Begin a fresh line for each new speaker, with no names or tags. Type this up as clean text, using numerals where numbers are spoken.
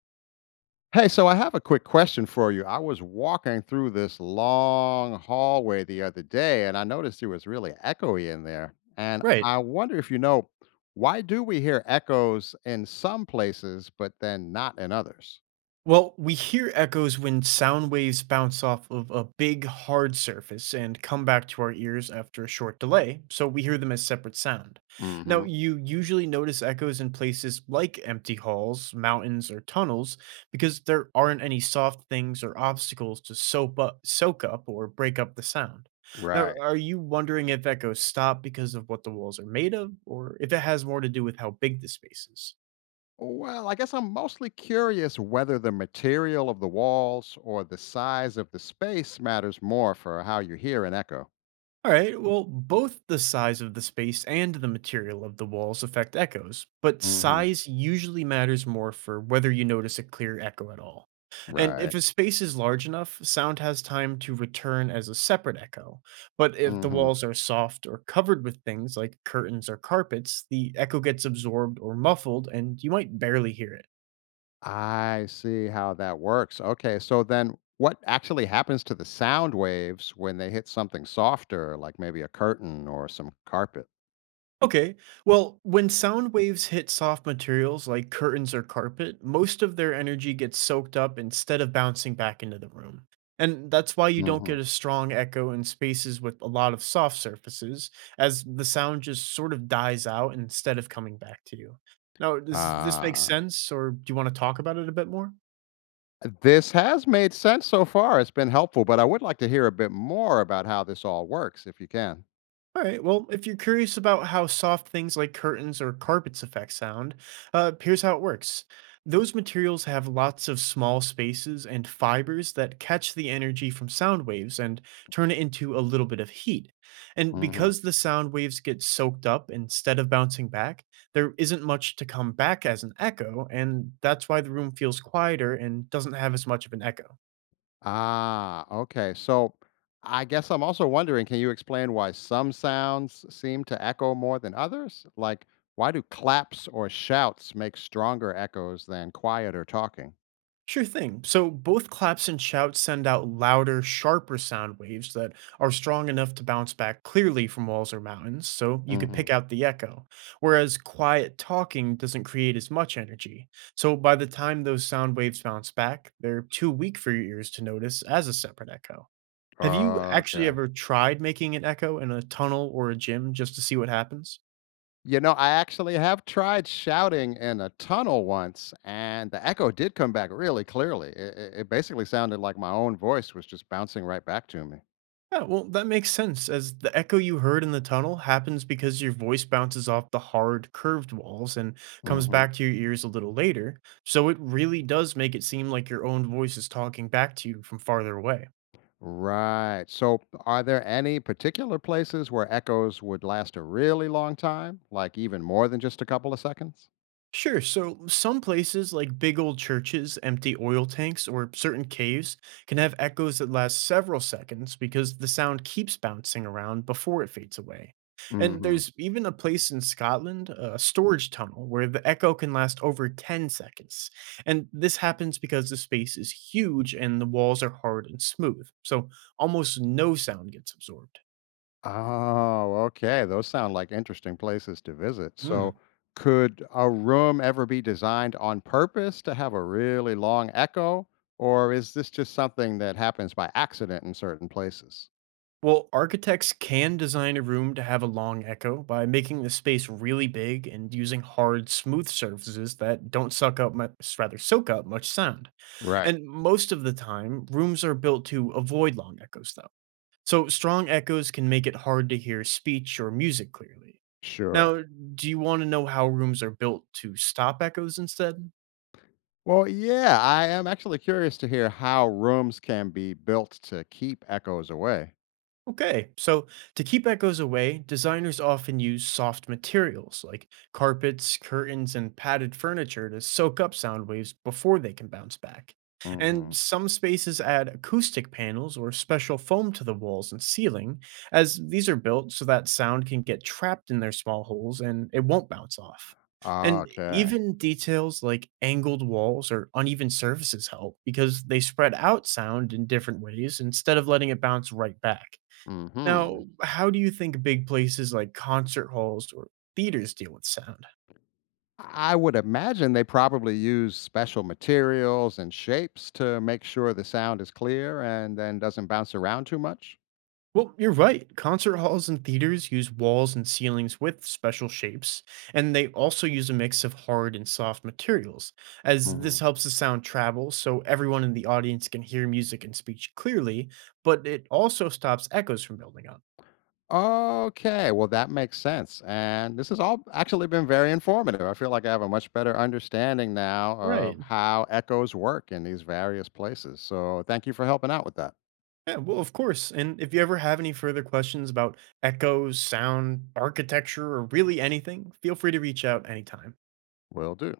Hey, so I have a quick question for you. I was walking through this long hallway the other day and I noticed it was really echoey in there. And
Right.
I wonder if you know why do we hear echoes in some places but then not in others?
Well, we hear echoes when sound waves bounce off of a big, hard surface and come back to our ears after a short delay, so we hear them as separate sound. Now,
Hmm.
you usually notice echoes in places like empty halls, mountains, or tunnels because there aren't any soft things or obstacles to soap up, soak up or break up the sound. Now,
Right.
are you wondering if echoes stop because of what the walls are made of, or if it has more to do with how big the space is?
Well, I guess I'm mostly curious whether the material of the walls or the size of the space matters more for how you hear an echo.
All right, well, both the size of the space and the material of the walls affect echoes, but
Hmm.
size usually matters more for whether you notice a clear echo at all. And
Right.
if a space is large enough, sound has time to return as a separate echo. But if the
Hmm.
walls are soft or covered with things like curtains or carpets, the echo gets absorbed or muffled, and you might barely hear it.
I see how that works. Okay, so then what actually happens to the sound waves when they hit something softer, like maybe a curtain or some carpet?
Okay. Well, when sound waves hit soft materials like curtains or carpet, most of their energy gets soaked up instead of bouncing back into the room. And that's why you don't
Hmm.
get a strong echo in spaces with a lot of soft surfaces, as the sound just sort of dies out instead of coming back to you. Now, does this make
Uh,
sense, or do you want to talk about it a bit more?
this has made sense so far. It's been helpful, but I would like to hear a bit more about how this all works if you can.
All right. Well, if you're curious about how soft things like curtains or carpets affect sound, here's how it works. Those materials have lots of small spaces and fibers that catch the energy from sound waves and turn it into a little bit of heat. And
Hmm.
because the sound waves get soaked up instead of bouncing back, there isn't much to come back as an echo, and that's why the room feels quieter and doesn't have as much of an echo.
Ah, okay. So I guess I'm also wondering can you explain why some sounds seem to echo more than others? Like, why do claps or shouts make stronger echoes than quieter talking?
Sure thing. So both claps and shouts send out louder, sharper sound waves that are strong enough to bounce back clearly from walls or mountains, so you could pick
Hmm.
out the echo. Whereas quiet talking doesn't create as much energy. So by the time those sound waves bounce back, they're too weak for your ears to notice as a separate echo. Have you actually
Okay.
ever tried making an echo in a tunnel or a gym just to see what happens?
You know, I actually have tried shouting in a tunnel once, and the echo did come back really clearly. It basically sounded like my own voice was just bouncing right back to me.
Yeah, well, that makes sense, as the echo you heard in the tunnel happens because your voice bounces off the hard, curved walls and comes
Hmm.
back to your ears a little later, so it really does make it seem like your own voice is talking back to you from farther away.
Right. So, are there any particular places where echoes would last a really long time, like even more than just a couple of seconds?
Sure. So some places, like big old churches, empty oil tanks, or certain caves, can have echoes that last several seconds because the sound keeps bouncing around before it fades away. And
Hmm.
there's even a place in Scotland, a storage tunnel, where the echo can last over 10 seconds. And this happens because the space is huge and the walls are hard and smooth, so almost no sound gets absorbed.
Oh, okay. Those sound like interesting places to visit. So, could a room ever be designed on purpose to have a really long echo, or is this just something that happens by accident in certain places?
Well, architects can design a room to have a long echo by making the space really big and using hard, smooth surfaces that don't suck up much, rather soak up much sound.
Right.
And most of the time, rooms are built to avoid long echoes, though. So strong echoes can make it hard to hear speech or music clearly.
Sure.
Now, do you want to know how rooms are built to stop echoes instead?
Well, yeah, I am actually curious to hear how rooms can be built to keep echoes away.
Okay, so to keep echoes away, designers often use soft materials like carpets, curtains, and padded furniture to soak up sound waves before they can bounce back. And
Mhm.
some spaces add acoustic panels or special foam to the walls and ceiling, as these are built so that sound can get trapped in their small holes and it won't bounce off. And
Okay.
even details like angled walls or uneven surfaces help because they spread out sound in different ways instead of letting it bounce right back.
Mhm.
Now, how do you think big places like concert halls or theaters deal with sound?
I would imagine they probably use special materials and shapes to make sure the sound is clear and then doesn't bounce around too much.
Well, you're right. Concert halls and theaters use walls and ceilings with special shapes, and they also use a mix of hard and soft materials, as this
Mhm.
helps the sound travel so everyone in the audience can hear music and speech clearly, but it also stops echoes from building up.
Okay, well that makes sense. And this has all actually been very informative. I feel like I have a much better understanding now of
Right.
how echoes work in these various places. So, thank you for helping out with that.
Yeah, well, of course. And if you ever have any further questions about echoes, sound, architecture, or really anything, feel free to reach out anytime.
Will do.